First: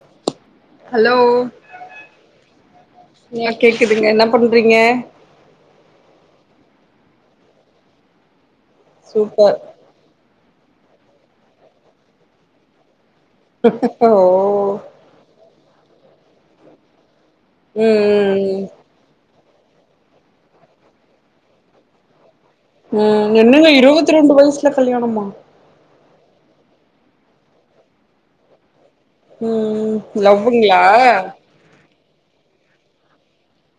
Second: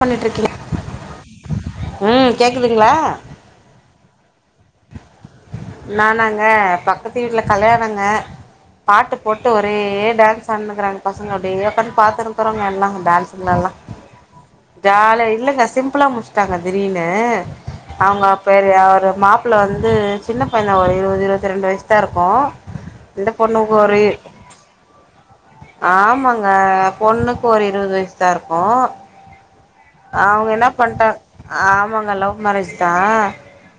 பண்ணுட்ருக்கில hello ம் கேக்குதுங்ளா ன்யா கேக்குதுங்க என்ன பண்றீங்க நானாங்க பக்கத்து வீட்ல கல்யாணங்க பாட்டு போட்டு சூப்பர் ஒரே டான்ஸ் ஆன்னுக்குறாங்க பசங்க அப்டியே ஒக்காந்து பாத்துன்னுக்குறோங்க எல்லா டான்ஸ் உள்ளலா ஓ ஜால இல்லங்க சிம்புளா முட்ஸ்ட்டாங்க திடீனு அவ்ங்க ம் ம் பேரு அவரு மாப் குள்ள வந்து சின்ன பையந்தா ஒரு இருவது இருவத்தி ரெண்டு வயசுதா இருக்கு இந்த ம் என்னங்க பொண்ணுக்கு ஒரு இருவத்தி ரெண்டு வயசுல கல்யாணமா ஆமாங்க பொண்ணுக்கு ஒரு இருவது வயசுதா இருக்கு ம், அவங்க என்ன லவ்வுங்களா பண்ட்டாங் ஆமாங்க லவ் மேரேஜ்தா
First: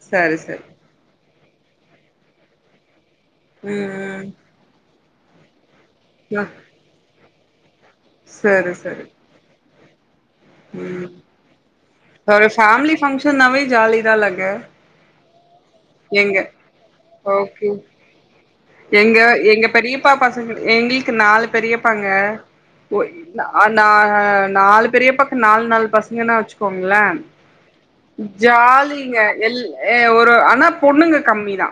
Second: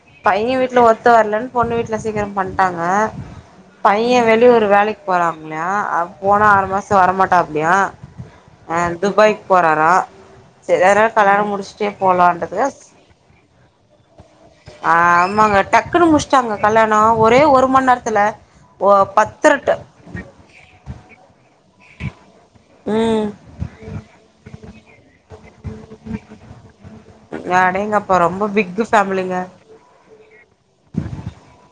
சரி பைய சரி வீட்ல ஒத்து வரலன்னு பொண்ணு வீட்ல சீக்கிரம் பண்ட்டாங்க ம் பைய ம் வெளியூரு வேலைக்கு போறாப்லயா ஆ போனா ஆறு மாசோ வரமாட்டாப்லயா சரி அ சரி துபாய்க்கு போறாரா சேரி, ம் அதனால கல்யாண முடிச்சுட்டே ஒரு போலாண்ட்றதுகாவ ஃபேமிலி ஃபங்க்ஷன்னாவே ஜாலிதாலங்க ஆமாங்க டக்குன்னு எங்க முடிச்ட்டாங்க கல்யாணோ ஒரே ஒரு ஓகே மண்நேரத்துல, ஓ பத்தர டூ ப்பா பசங்க எங்களுக்கு நாலு பெரியப்பாங்க, ஒ ம் நா நா நாலு பெரியப்பாக்கு நாலு நாலு பசங்கன்னா வச்சுக்கோங்கள அடேங்கப்பா ரொம்ப பிக்கு ஜாலிங்க ஃபேமிலிங்க எல் ஏ ஒரு ஆனா பொண்ணுங்க கம்மிதா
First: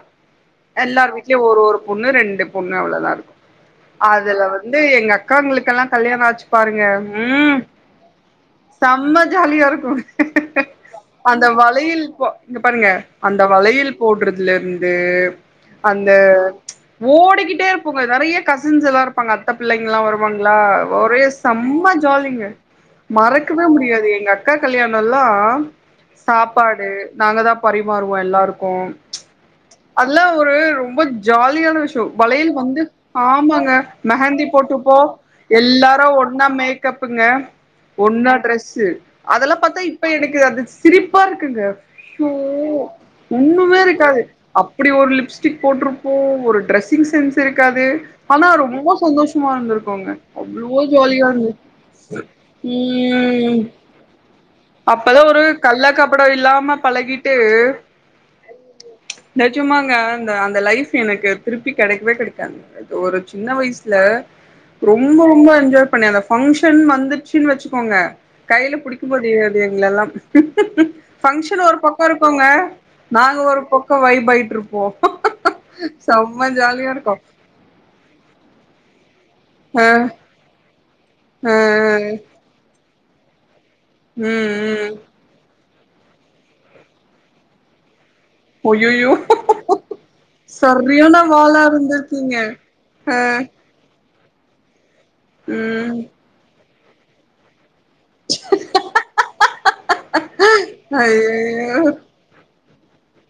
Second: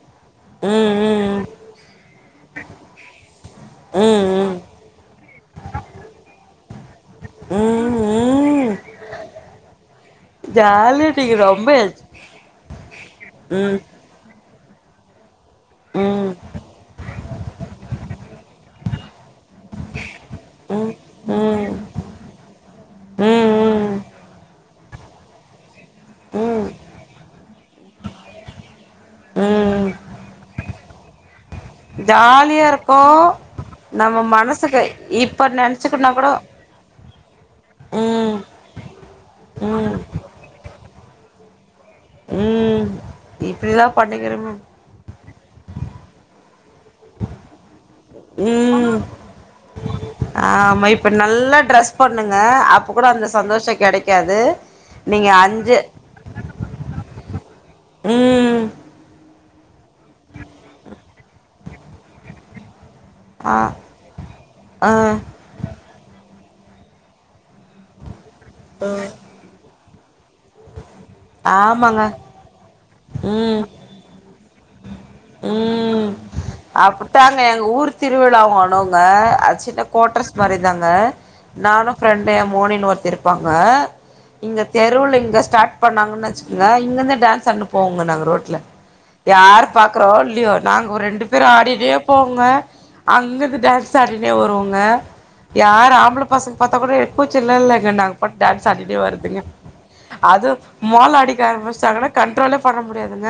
ம் எல்லாரு ம் வீட்லயு ஒரு ஒரு ஒன்னு ரெண்டு பொண்ணு அவ்ளோதா இருக்கு ம் அதுல ம் வந்து எங்க அக்காங்களுக்கெல்லா கல்யாணம் ஆச்சு பாருங்க, ம் ம் ம் செம ஜாலியா இருக்கு ஜாலியா நீங்க அந்த ரொம்ப என்ஜ் வளையல் போ இங்க பாருங்க அந்த ம் வளையல் போடுறதுல இருந்து அந்த ம் ஓடிக்கிட்டே இருப்போங்க நறைய கஸ் ஸின்ஸ் எல்லா இருப்பாங்க அத்த பிள்ளைங்கல்லா வருவாங்களா ம் ஒரே ம் செம ஜாலிங்க மறக்கவே ம் முடியாது எங்க அக்கா கல்யாணோல்லா ம் சாப்பாடு நாங்கதா பரிமாறுவோ எல்லாரு க்கு ம் அதெல்லா ஒரு ரொம்ப ஜாலியான வி ஷ்யோ வளையல் ஜாலியா வந்து இருக்கு ஆமாங்க நம்ம மெஹந்தி மனசுக்கு போட்டுபோ இப்ப எல்லாரு நெனச்சுக்குன்னா கூட ஒன்னா மே க்கப்புங்க ஒன்னா ம் டிரெஸ் அதெல்லா பாத்தா ம் இப்ப எனக் கு அது சிரிப்பா இருக்குங்க அய்யோ ம் ஒண்ணுமே இப்டிலா இருக்காது பண்ணிக்கிறோமே அப் படி ஒரு லிப்ஸ்டிக் போட்டுருப்போ ஒரு ட்ரெஸ்ஸிங் சென்ஸ் இருக்காது ஆனா ரொம்ப ம் சந்தோஷமா இருந்துருக்கோங்க அவ்ளோ ஆமா இப்ப ஜாலியா இருந்து நல்லா ட்ரெஸ் பண்ணுங்க அப்ப கூட அந்த சந்தோஷ கெடைக்காது அப்பல்ல நீங்க ஒரு அஞ்சு கள்ள கபடோ இல்லாம பழகிட்டு ம் நெஜமாங்க அந்த அந்த லைப் எனக்கு திருப்பி கெடைக்கவே கெடைக்காது ஒரு சின்ன ஆ வயசுல ரொம்ப ஆ ரொம்ப என்ஜாய் பண்ண அந்த ஃபங்க்ஷன் வந்துச்சுன்னு வச்சுக்கோங்க கையில புடிக்க முடியா து எங்கலல்லா ஃபங்ஷன் ஒரு பக்கோ ஆமாங்க இருக்குங்க நாங்க ம் ஒரு பக் கோ வைப் ஆயிட்டு இருப்போ ம் இருக்கு அப்டித்தாங்க எங்க ஊர் திருவிழா வருங்கா அது சின்ன அ கோட்டர்ஸ் மாரிதாங்க அ நானு ப்ரெண்டும் எ மோனின்னு ஒருத்தி இருப்பாங்க இங்க ம் ம் தெருவுல இங்க ஸ்டார்ட் பண்ணாங்கன்னு வச்சுகோங்க இங்கருந்தே டான்ஸ் அடிட்டு போவங்க நாங்க ரோ ட்ல அய்யய்யோ யாரு பாக் க்றோ இல்லியோ நாங்க ஒரு சரியான ரெண்டு பேரு வாலா ஆடிட்டே இருந்திருக்கீங்க போவோங்க அங்கருந்து ட டான்ஸ் ஸ் ஆடினே வருவோங்க யார் ம் ஆம்பள பசங்க பாத்தா கூட எனக் கூச்சம்லா இல்லங்க நாங்க பாட்டுக் டான்ஸ் ஆடிட்டே வருதுங்க அதுவு மோள அடிக்க ஐயய்யோ ஆரம்பிச்சிட்டாகனா கண்ட்ரோலே பண்ண முடியாதுங்க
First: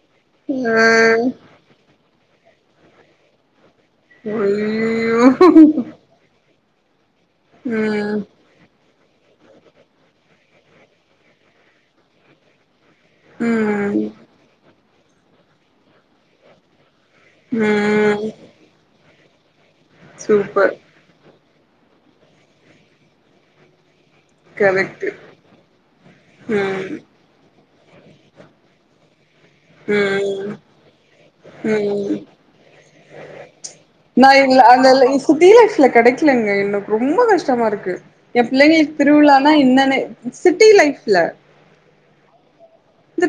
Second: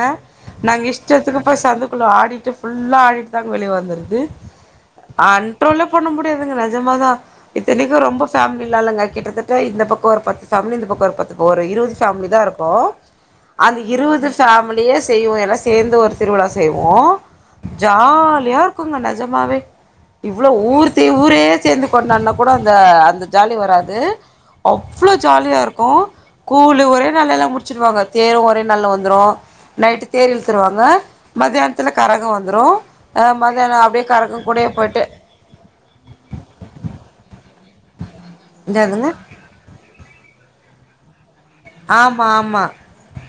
நாங்க அ இஷ்டத்துக்கு அப்ப சந்துக்குள்ள ஆடிட்டு ஃபுல்லா ஆடிட்டுதாங்க வெளியே வந்துட்ற து அய்யய்யோ அண்ட்ரோலே பண்ண முடியாதுங்க நெஜமாதா இத்தனைக்கு ரொம்ப ம் பேமிலில இல்லங்க கிட்டத்தட் இதோ இந்த பக்கொ ஒரு பத்து ஃபேமிலி இந்த பக்கொ ஒரு பத்து ஒரு இருவது ஃபேமிலிதா இருக்கு அந்த ம் இருவது ஃபேமிலியா செய்வோ எல்லாரு சேர்ந்து ஒரு திருவிழா செய்வோ ம் ஜாலியா இருக் குங்க நெஜமாவே இவ்ளோ சூப்பர் ஊரு தே ஊரே சேர்ந்து கொண்டாடுன்னா கூட அந்த அந்த ஜாலி வராது கரெக்ட்டு அவ்ளோ ஜாலியா இருக்கு கூலு ம் ஒரே நாள்ளேல்லா முடிச் சுருவாங்க தேர் ஒரே நாள்ல வந்துரு நைட்டு தேர் ம் இழுத்துருவாங்க மதியானத்துல ம் கரகோ வந்துரு அ மதியானோ அப்டியே நா கரகோ இல்ல கூடயே அந்த போயி்ட்டு சிட்டி லைஃப்ல கெடைக்கலங்க எனக்கு ரொம்பொ கஷ்டமா இருக்கு எம் பிள்ளைங்களுக்கு இந்ததுங்க திருவிழா னா என்னன்னே சிட்டி லைஃப்ல ஆமா ஆமா இந்த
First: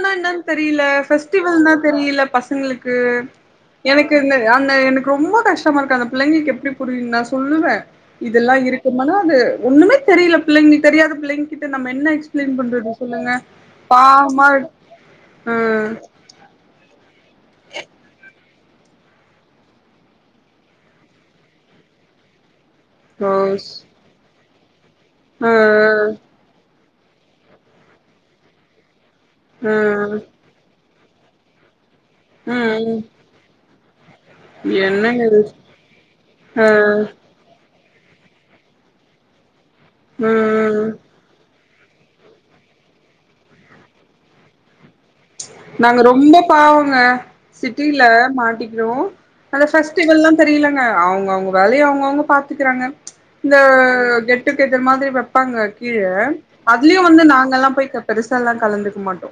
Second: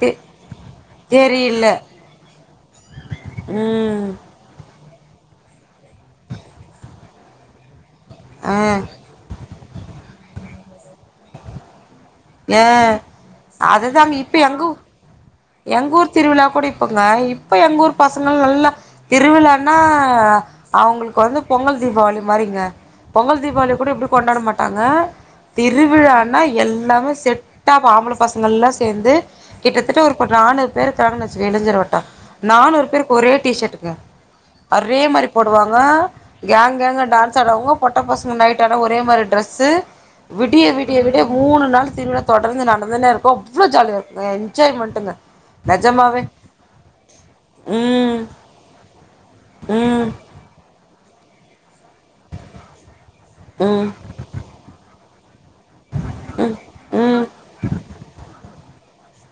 தே என்னன்னு தெரியல தேரு இல்ல ஃபெஸ்டிவல்னா தெரியல பசங்களுக்கு ம் எனக்கு இந்த அந்த எனக்கு ரொம்ப கஷ்டமாருக்கு அந்த புள்ளைங்களுக்கு எப்டி புரியு நா சொல்லுவே இதெல்லா ஆ இருக்குமானா அது ஒன்னுமே தெரியல பிள்ளைங்களுக் தெரியாத பிள்ளைங்க கிட்ட நம்ம என்ன எக்ஸ் ப்ளைன் ஏ பண்றது சொல்லுங்க அதுதாங்க இப்ப பாவமா எங்கூ ஆ எங்கூர் திருவிழா கூட இப்போங்க இப்ப எங்கூர் பசங்கள் நல்லா திருவிழானா அவங்களுக்கு வந்து பொங்கல் தீபாவளி மாரிங்க பொங்கல் ரோஸ் தீபாவளி கூட இப்டி கொண்டாட மாட்டாங்க ஆ திருவிழா னா எல்லாமே செட்டா ப ஆம்பள பசங்க எல்லா சேந்து ஆ கிட்டத்தட்ட ஒரு நானூறு பேரு க்குறாங்கனு வச்சுக்கோயே இளைஞர் வட்டோ நானூறு ம் பேருக்கு ஒரே டிஷர்ட்டுங்க ஒரே என்னங்க மாரி இது போடுவாங்க ஆ கேங் கேங்கா டான் ஸாடுவாங்க பொட்ட பசங்க நைட்டான ஒர மாரி ட்ரெஸ் விடிய ம் விடிய விடிய மூணு நாள் திருவிழா தொடர்ந்து நடந்துனே இருக்கு அவ்ளோ ஜாலிய இருக்கு என்ஜாய்மெண்ட்டுங்க நாங்க நெஜமாவே ரொம்பொ பாவங்க சிட்டில ம் மாட்டிக்கிடுவோ அந்த ம் ஃபஸ்டிவலா தெரியலங்க அவங்கவ்ங்க வேலைய அவ்ங்கவ்ங்க பாத்துக்கறாங்க இந்த ம் ம் கெட் டுக்கேத்த மாதிரி வப்பாங்க கீழ அதுலையு வந்து ம் நாங்கல்லா போய் க பெருசால்லா கலந்துக்க மாட்டோ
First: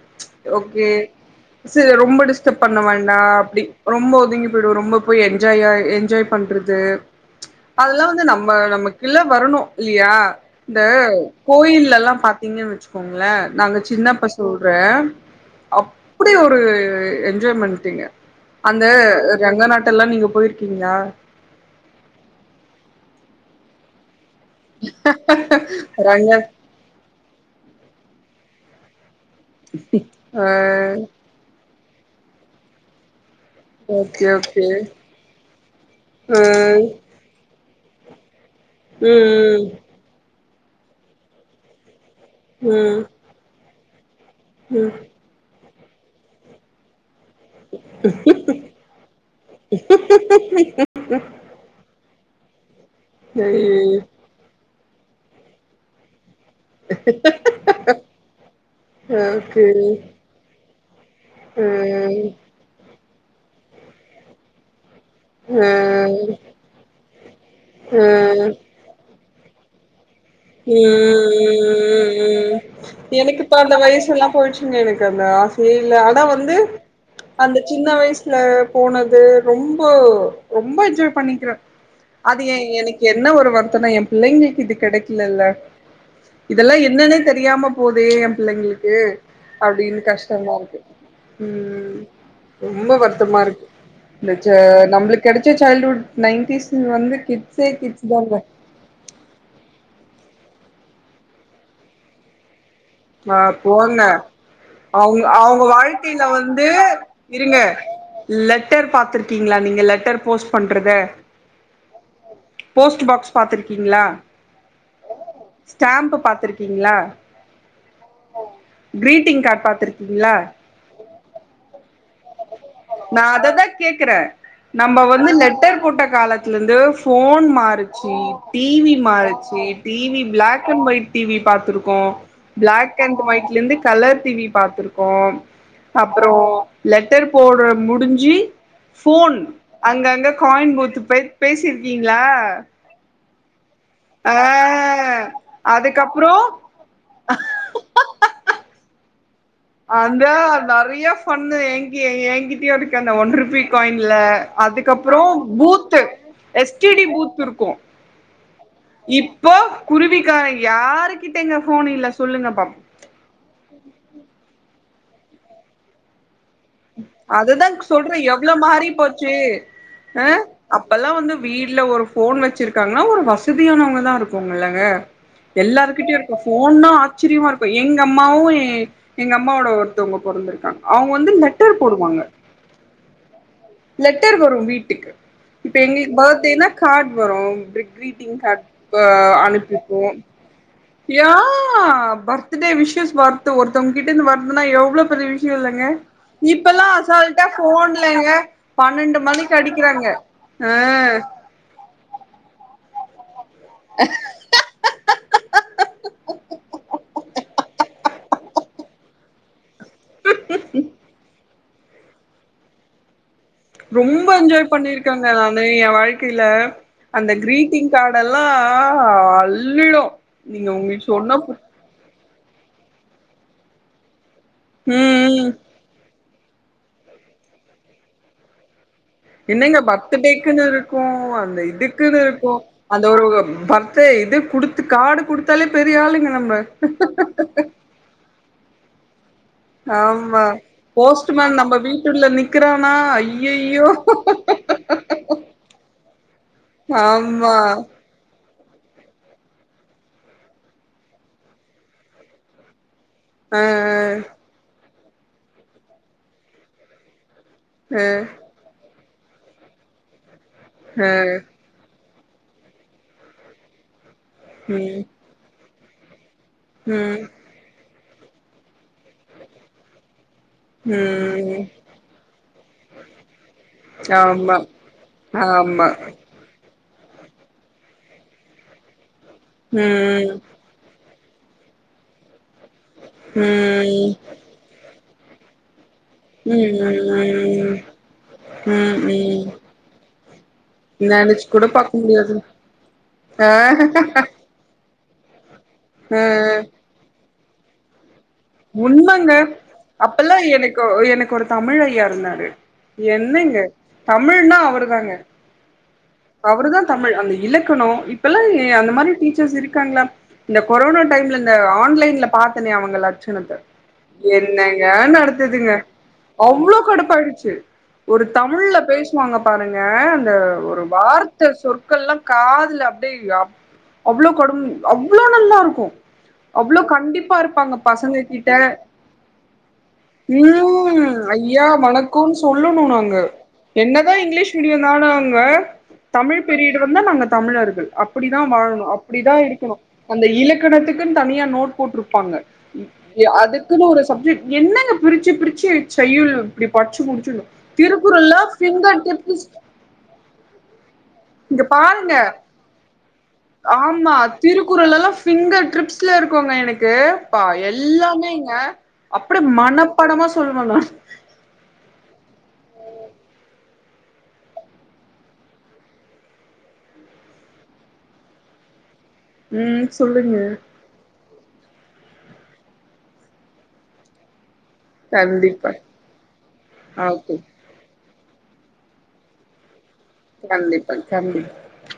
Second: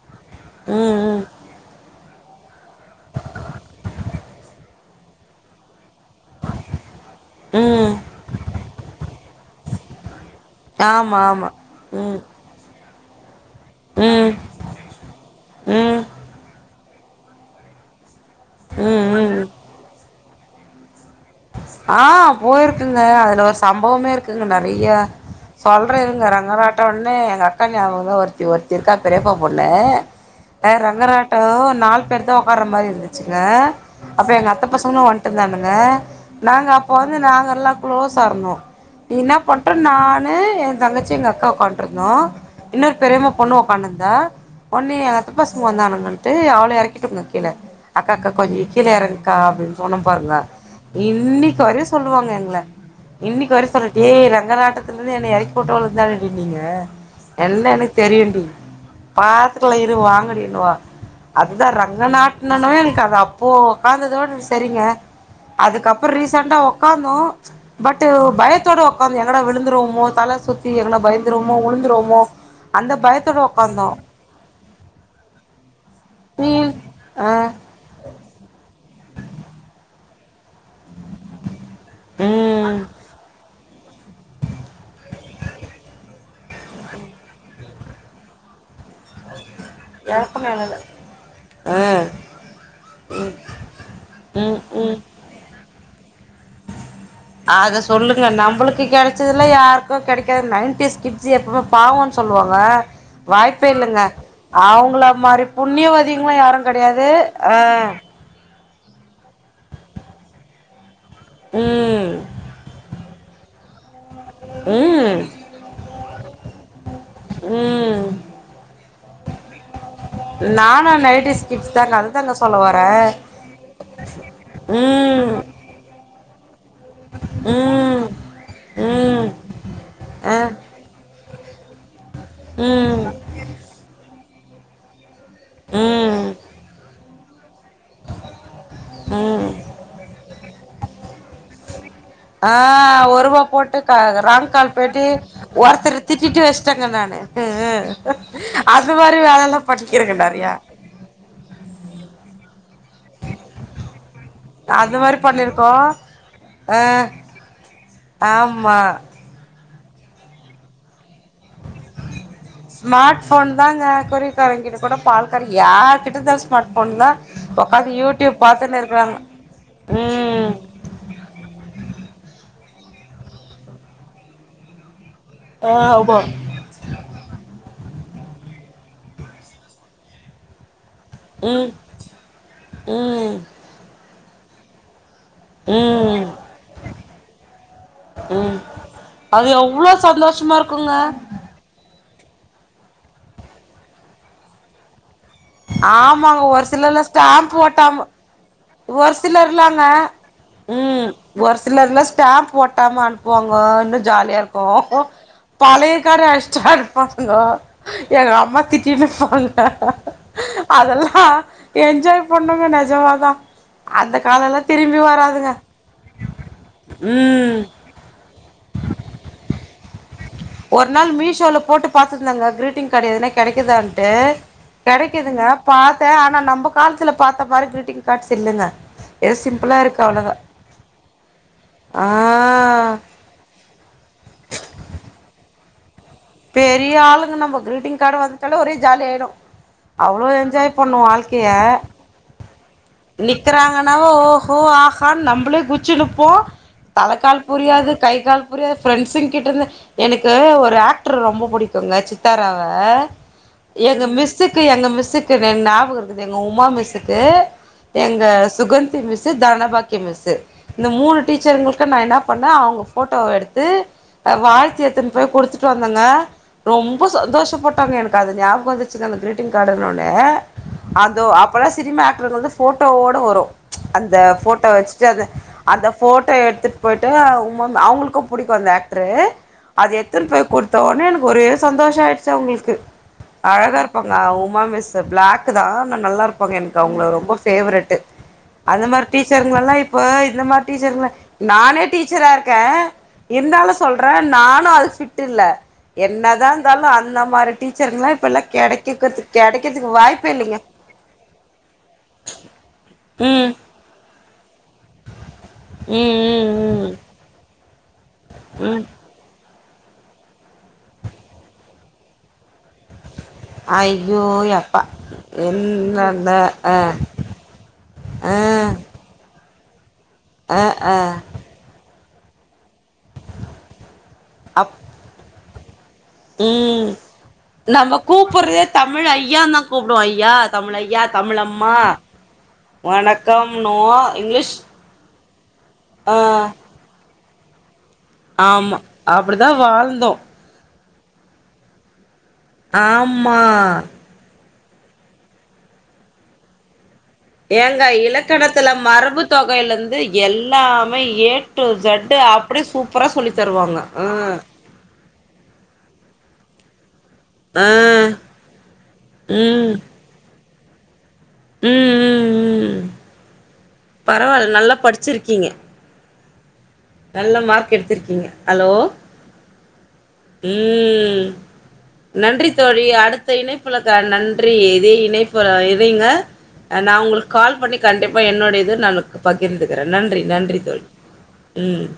ம் கே ம் சரி ரொம்ப டிஸ் ஸ்டர்ப் பண்ண வேண்டா அப்டி ரொம்ப ஒதுங்கி போயிடுவோ ரொம்ப போய் எஞ்ஜாயா எஞ்ஜாய் பண்றது ம் அதெல்லா வந்து நம்ம நமக்குள்ள வரணு இல்லியா இந்த ஆமா ஆமா கோயில்லெல்லா ம் பாத்தீங்கன் வச்சுக்கோங்கள நாங்க சின்னப்ப ம் சொல்ற ம் அப்டி ஒரு எஞ்ஜாய்மன்ட்ங்க அந்த ம் ம் ரங்க நாட்டலா நீங்க போயிரு க்கீங்ளா ஆ போய்ருக்குங்க அதுல ஒரு சம்பவமே இருக்குங்க நெறைய சொல்ற இருங்க ரங்க ரங்கராட் டொனே எங்க அக்கா நியாபகம்தா ஒருத்தி ஒருத்தி இருக்கா பெரியப்பா பொண்ணு ஆ அ ரங்கராட் டுனோ நாலு பேர்தா உட்கார மாரி இருந்துச்சுங்க ஓகே அப்ற எங்க அத்த ஓகே பசங்களு வந்துட்டுருந்தானுங்க ஆ நாங்க அப்ப வந்து நாங்கல்லா க்ளோஷா இருந்தோ இன்னா ம் பண்ட்டோ நா னு எ தங்கச்சி எங்க அக்கா உக்காண்டுருந்தோ இன்னொரு ம் பெரிமா பொண்ணு உக்காந்துருந்தா ம் ம் ஒன்னு எ அத்த பசங்க வந்தானுங்கனுட்டு அவள எறக்கிட்டுருந்த கில்ல அக்கா அக்கா கொஞ்சொ கீழ எறங்குக்கா அப்டின் சொன்னம் பாருங்க இன்னிக்கு வரையு சொல்லுவாங்க எங்கள இன்னிக்கு வரையு சொல்லிட்டே ஏ ரங்க ராட் டுனத்துல இருந்து என்ன எறக்கி விட்டவளுகதானடி நீங்க எல்லா எனக்கு தெரியுன்டி ஓகே பாத்துக்குலா இரு வாங்கடினுவா ஆ அதுதா ரங்கநா ட்னன்னாவே எனக்கு அது அப்போ உக்காந்ததோடே சரிங்க ஆ ஆ அதுக்கப்பறோ ரீசண்டா உக்காந்தோ பட் ம் ம் பயத்தோட உக்காந்தோ எங்கடா விழுந்துருவோ தல சுத்தி எங்கனா பயந்துருவோமோ உழுந்துருவோமோ ம் அந்த பயத்தோட ஒக்காந்தோம் எல்லாம் போயிடுச்சுங்க எனக்கு அந்த ஆசயே இல்ல ஆனா வந்து ம் ஆ அந் சின்ன வயசுல போனது ரொம்போ ரொம்ப என்ஜாய்ப் பண்ணிக்கிற அது ஏன் ம் எனக்கு என்ன ஒரு வருத்தனா என் பிள்ளைங்களுக்கு இது கெடைக் இல்லல்ல இதல்லா என்னன்னே தெரியாம போதே ஏன் பிள்ளைங்களுக்கு அப்டின்னு எனக்கு கஷ்டமா நெழலு இருக்கு ம் ரொம்ப வருத்தமா இருக்கு இந்த சை ம் ம் நம்ளுக்கு கெடைச்ச சைல்டுவுட் நைன் டீஸ் கிட்ஸ் வந்து கிட்ஸே அத சொல்லுங்க கிட்ஸ்தாங்க நம்பளுக்கு கெட ச்சதுலா யாருக்கும் கெடைக்காது நைன்டீஸ் கிட்ஸ் எப்வுமே பாவன்னு சொல்லுவாங்க ஆ வாய்ப்பே இல்லங்க போங்க அவங்கள அவுங்க மாரி அவுங்க வாழ்க்கையில புண்ணியவதிங்களு யாரும் வந்து கெடையாது இருங்க அஹ் லெட்டர் பாத்துருக்கீங்களா நீங்க லெட்டர் போஸ்ட் பண்றத ம் போஸ்ட் பாக்ஸ் பாத்துருக்கீங்களா ம் ஸ்டாம்ப் பாத்துருக்கீங்களா ம் கிரீட்டிங் கார்டு பாத்துருக்கீங்களா நானு நைன்டிஸ் கிட்ஸ்தா நல் நா அத தா கேக்குறன் நம்ப வந்து ம் லெட்டர் போட்ட காலத்துலுந்து போன் மார் ம் ச்சு டிவி ம் மாறுச்சு டிவி அ ப்ளேக் அண்ட் ஒயிட் டிவி பாத்துருக்கோம் ப்ளேக் ம் அண்ட் ஒயிட்ல இருந்து கலர் டிவி பாத்துருக்கோம் ம் அப்றோ லெட்டர் போடுற முடிஞ்சு போன் ம் அங்க அங்க காயின் பூத்து பே பேசி க்கீங்களா ஆ ஒருவா போட்டு கா ஆ ராங் கால் போய்ட்டு ஒருத்தர் அதுக்கப்புறோ திட்டிட்டு வெச் சங்க நானு ம் ம் அது மாரி வேலலாம் அந்தோ நெறைய ஃபண்ணு ஏங்கி ஏங்கிட்டயும் இருக்கு அந்த ஒன் ருப்பி காயின்ல அந்த மாரி அதுக்கப்பறோ பண்ணிருக்கோ பூத்து எஸ் ஆ டி டீ பூத்து இருக்கும் ஆமா இப்போ குருவிக்கார யாருகிட்டங்க போன் இல்ல சொல்லுங்க பாப்போ ஸ்மார்ட் ஃபோன்தாங்க குருவிக்காரங்கிட்ட கூட பால்கார யார்கிட்டதா ஸ்மார்ட் போன்ல அதுதா ஒக்காந்து சொல்றே யூட்யூப் எவ்ளோ பாத்துனு மாறி இருக்குறாங்க போச்சு ஆ ம் அப்பல்லா வந்து வீடுல ஒரு போன் வச்சிருக்காங்கனா ஒரு வசதியானவங்கதா இருக்குலங்க ஆ எல்லாருக்கிட்டயு ஆமா இருக்கும் போன்னா ஆச்சிரியமா இருக்கும் எங்க அம்மாவும் ஏன் எங்க அம்மாவோட ஒருத்தவங்க பொறந்துருக்காங்க அவுங்க வந்து ம் லெட்டர் போடுவாங்க ம் லெட்டர் வரும் வீட்டுக்கு இப்ப எங்ளுக்கு ம் பர்த்டேனா கார்டு வரும் ப் க்ரீட்டிங் ம் கார்டு அது எவ்ளோ சந்தோஷமா இருக்குங்க ஆமா பர்த்டே விஷ்ஷஷ் வரது ஒருத்தவங்க கிட்ட வருதுன்னா எவ்ளோ பெரிய விஷயம் இல்லங்க மாங்க ஒரு இப்பல்லா சிலர் அசால்ட்டா ஸ்டாம்ப் ஓட்டாம போன்லங்க ஒரு பன்னெண்டு மணிக்கு சிலர்லாங்க அடிக்கிறாங்க ஆ ம் ஒரு சிலர்லா ஸ்டாம்ப் ஓட்டாம அனுப்புவாங்க இன்னும் ஜாலியா இருக்கும் பழையக்கார ஆஷ்டா இருப்பாங்க எங்க அம்மா திட்டீன்னுப்பங்க அதெல்லாம் என்ஜாய் பண்ணோங்க நெஜமாதான் ரொம்ப என்ஜாய் பண்ணிருக்கங்கா நானு என் வாழ்க்கையில அந்த ம் கிரீட்டிங் கார்ட்யெல்லாம் அள்ளிடும் ஒரு நாள் மீஷோல போட்டுப் பாத்துருந்தங்க கிரீட்டிங் கார்டு எதுன கெடைக்குதான்ட்டு ம் கெடைக்குதுங்க ம் பாத்தேன் ஆனா நம்ப காலத்துல பாத்த மாறி க்ரீட்டிங் கார்ட்ஸ் இல்லங்க ஏதோ சிம்பிளா என்னங்க இருக்கு அவ்ளோதா பர்த்டேக்குன்னு இருக்கு அந்த ஆ இதுக்குன்னு இருக்கு அந்த ஒரு பர்த் து குடுத்து கார்டு குடுத்தாலே பெரிய ஆளுங்க நம்ம பெரிய ஆளுங்க நம்மோ கிரீட்டிங் கார்டு வந்துட்டாலே ஒரே ஜாலி ஆயிரு அவ்ளோ ஆமா என்ஜாய் பண்ணோ வாழ்க்கைய போஸ்ட்மேன் நம்ம வீட்டுள்ள நிக்கிறானா ஐயையோ நிக்கறாங்கனா ஓஹோ ஆ ஹானு நம்பளே குதிச்சினுப்போ தலக்கால் ஆமா புரியாது கை கால் புரியாது பிரெண்ட்ஸ்ங்க கிட்டந்து எனக்கு ஒரு ஆ க்டர ரொம்ப புடிக்குங்க சித்தாராவ ம் எங்க மிஸ்க்கு எங்க மிஸ்க்கு என் ஞாபகம் இருக்குது எங்க உமா மிஸ்க்கு ஆ எங்க சுகந்தி மிஸ்சு தானபக்கியோ மிஸ்சு இந்த மூணு ஆ டீச்சர்கங்ளுக்கு நா என்ன பண்ண அவுங்க போட்டோ எடுத்து வாழ்த்தி ம் எடுத்துன்னு போய் குடுத்துட்டு வந்தங்க ரொம்போ ம் சந்தோஷப்பட்டாங்க எனக்கு அது ஞாபகம் வந்துச்சுங்க அந்த க்ரீட்டிங் கார்டுன்னொன்னே அதோ ம் அப்பெல்லா சினிமா ஆக்டர்ங்கள்து போட்டோவோட வரு அந்த ஆமா போட்டோ வெச்சுட்டு அது அந்த ஆமா போட்டோ எடுத்துட்டு போயிட்டு உமா மேம் அவுங்களுக்கும் புடிக்கு அந்த ஆக்டரு அது எடுத்துன் ம் போய் குடுத்த ஒன்னே எனக்கு ஒரே சந்தோஷோ ஆயிடுச்சு அவுங்களுக்கு அழகா ம் இருப்பாங்க உமா மிஸ் இந்த பிளாக்குதா ஆனா நல்லா இருப்பாங்க ம் எனக்கு அவுங்கள ரொம்ப ம் ஃபேவரிட்டு அது ம் மாரி ம் டீச்சர்கங்ள் எல்லா இப்ப இந்த மாரி டீச்சர்கள் நெனச்சு கூட நானே பாக்க டீச்சரா முடியாது இருக்கேன் ஆ இருந்தாலு சொல்ற நானு அது ஃபிட் ல்ல ஆ என்னதா இருந்தாலு அந்த மாரி டீச்சர்ங்கள்ளா உண்மங்க அப்பெல்லா இல்லைங்க எனக்கு எனக்கு ஒரு தமிழ் ஐயா இருந்தாரு ம் என்னங்க தமிழ்னா அவரு தாங்க ம் ம் அவருதான் தமிழ் அந்த இலக்கணோ இப்பெல்லா ம் ம் அந்த மாரி டீச்சர்ஸ் இருக்காங்ளா இந்த கொரோனா டைம்ல இந்த ஆன்லைன்ல பாத்தனே அவுங்கள லட்சணத்த ஐயோ யப்பா என்னங்க நடத்துதுங்க என்னந்த அ அவ்ளோ கடுப்பாயிடுச்சு ஒரு அ தமிழ்ல பே சுவாங்க பாருங்க அந்த அ ஒரு அ வார்த்த சொற்கள் எல்லா காதுல டி யா அவ்ளோ கடு அப் அவ்ளோ நல்லா இருக்கு அவ்ளோ ம் கண்டிப்பா இருப்பாங்க நம்ம பசங்க கிட்ட கூப்புட்றதே தமிழ் ஐயான்தா கூப்டுவோ ஐயா தமிழ் ஐயா ம் ஐயா தமிழம்மா வண க்கோனு சொல்லணு நாங்க என்னதா இங்கிலீஷ் மீடி நானாங்க ஆ தமிழ் பீரீயர்டு வந்தா நாங்க தமிழர்கள் அ அப்டிதா ஆமா வாழ்ணு அப்டிதா இருக்கணு வாழ்ந்தோ அந்த இலக்கணத்துக்குன்னு தனியா நோட் போட்டிருப்பாங்க ஆமா அதுக்குன்னு ஒரு சப்ஜெக்ட் என்னங்க பிரிச்சு பிரிச்சு செய்யுள் இப்படி படிச்சு மு ஏங்க இலக்கணத்துல மரபு டிப்ஸ் தொகைலந்து எல்லாமே ஏ இங்க டூ பாருங்க செட் அ அப்டி சூப்பரா சொல்லித் தருவாங்க ஆ குறலெல்லா ஃபிங்கர் ட்ரிப்ஸ்ல இருக்குங்க எனக்கு ப்பா ஆ எல்லாமேங்க அப்றோ ம் மனப்படமா சொல்லுவன் நா ம் ம் ம் பரவால்ல நல்லா படிச்சிருக்கீங்க நல்ல மார்க் எடுத்திருக்கீங்க ஹலோ ம் சொல்லுங்க ம் நன்றி தோழி அடுத்த இணைப்புல கண் நன் றி இதே இணைப்புல கண்டிப்பா இருங்க நா உங்ளுக்கு ஓகே கால் பண்ணி கண்டிப்பா என்னோட இது நானு பகிர்ந்துக்கிற நன்றி நன்றி தோழி கண்டிப்பாங் கண்டி ம்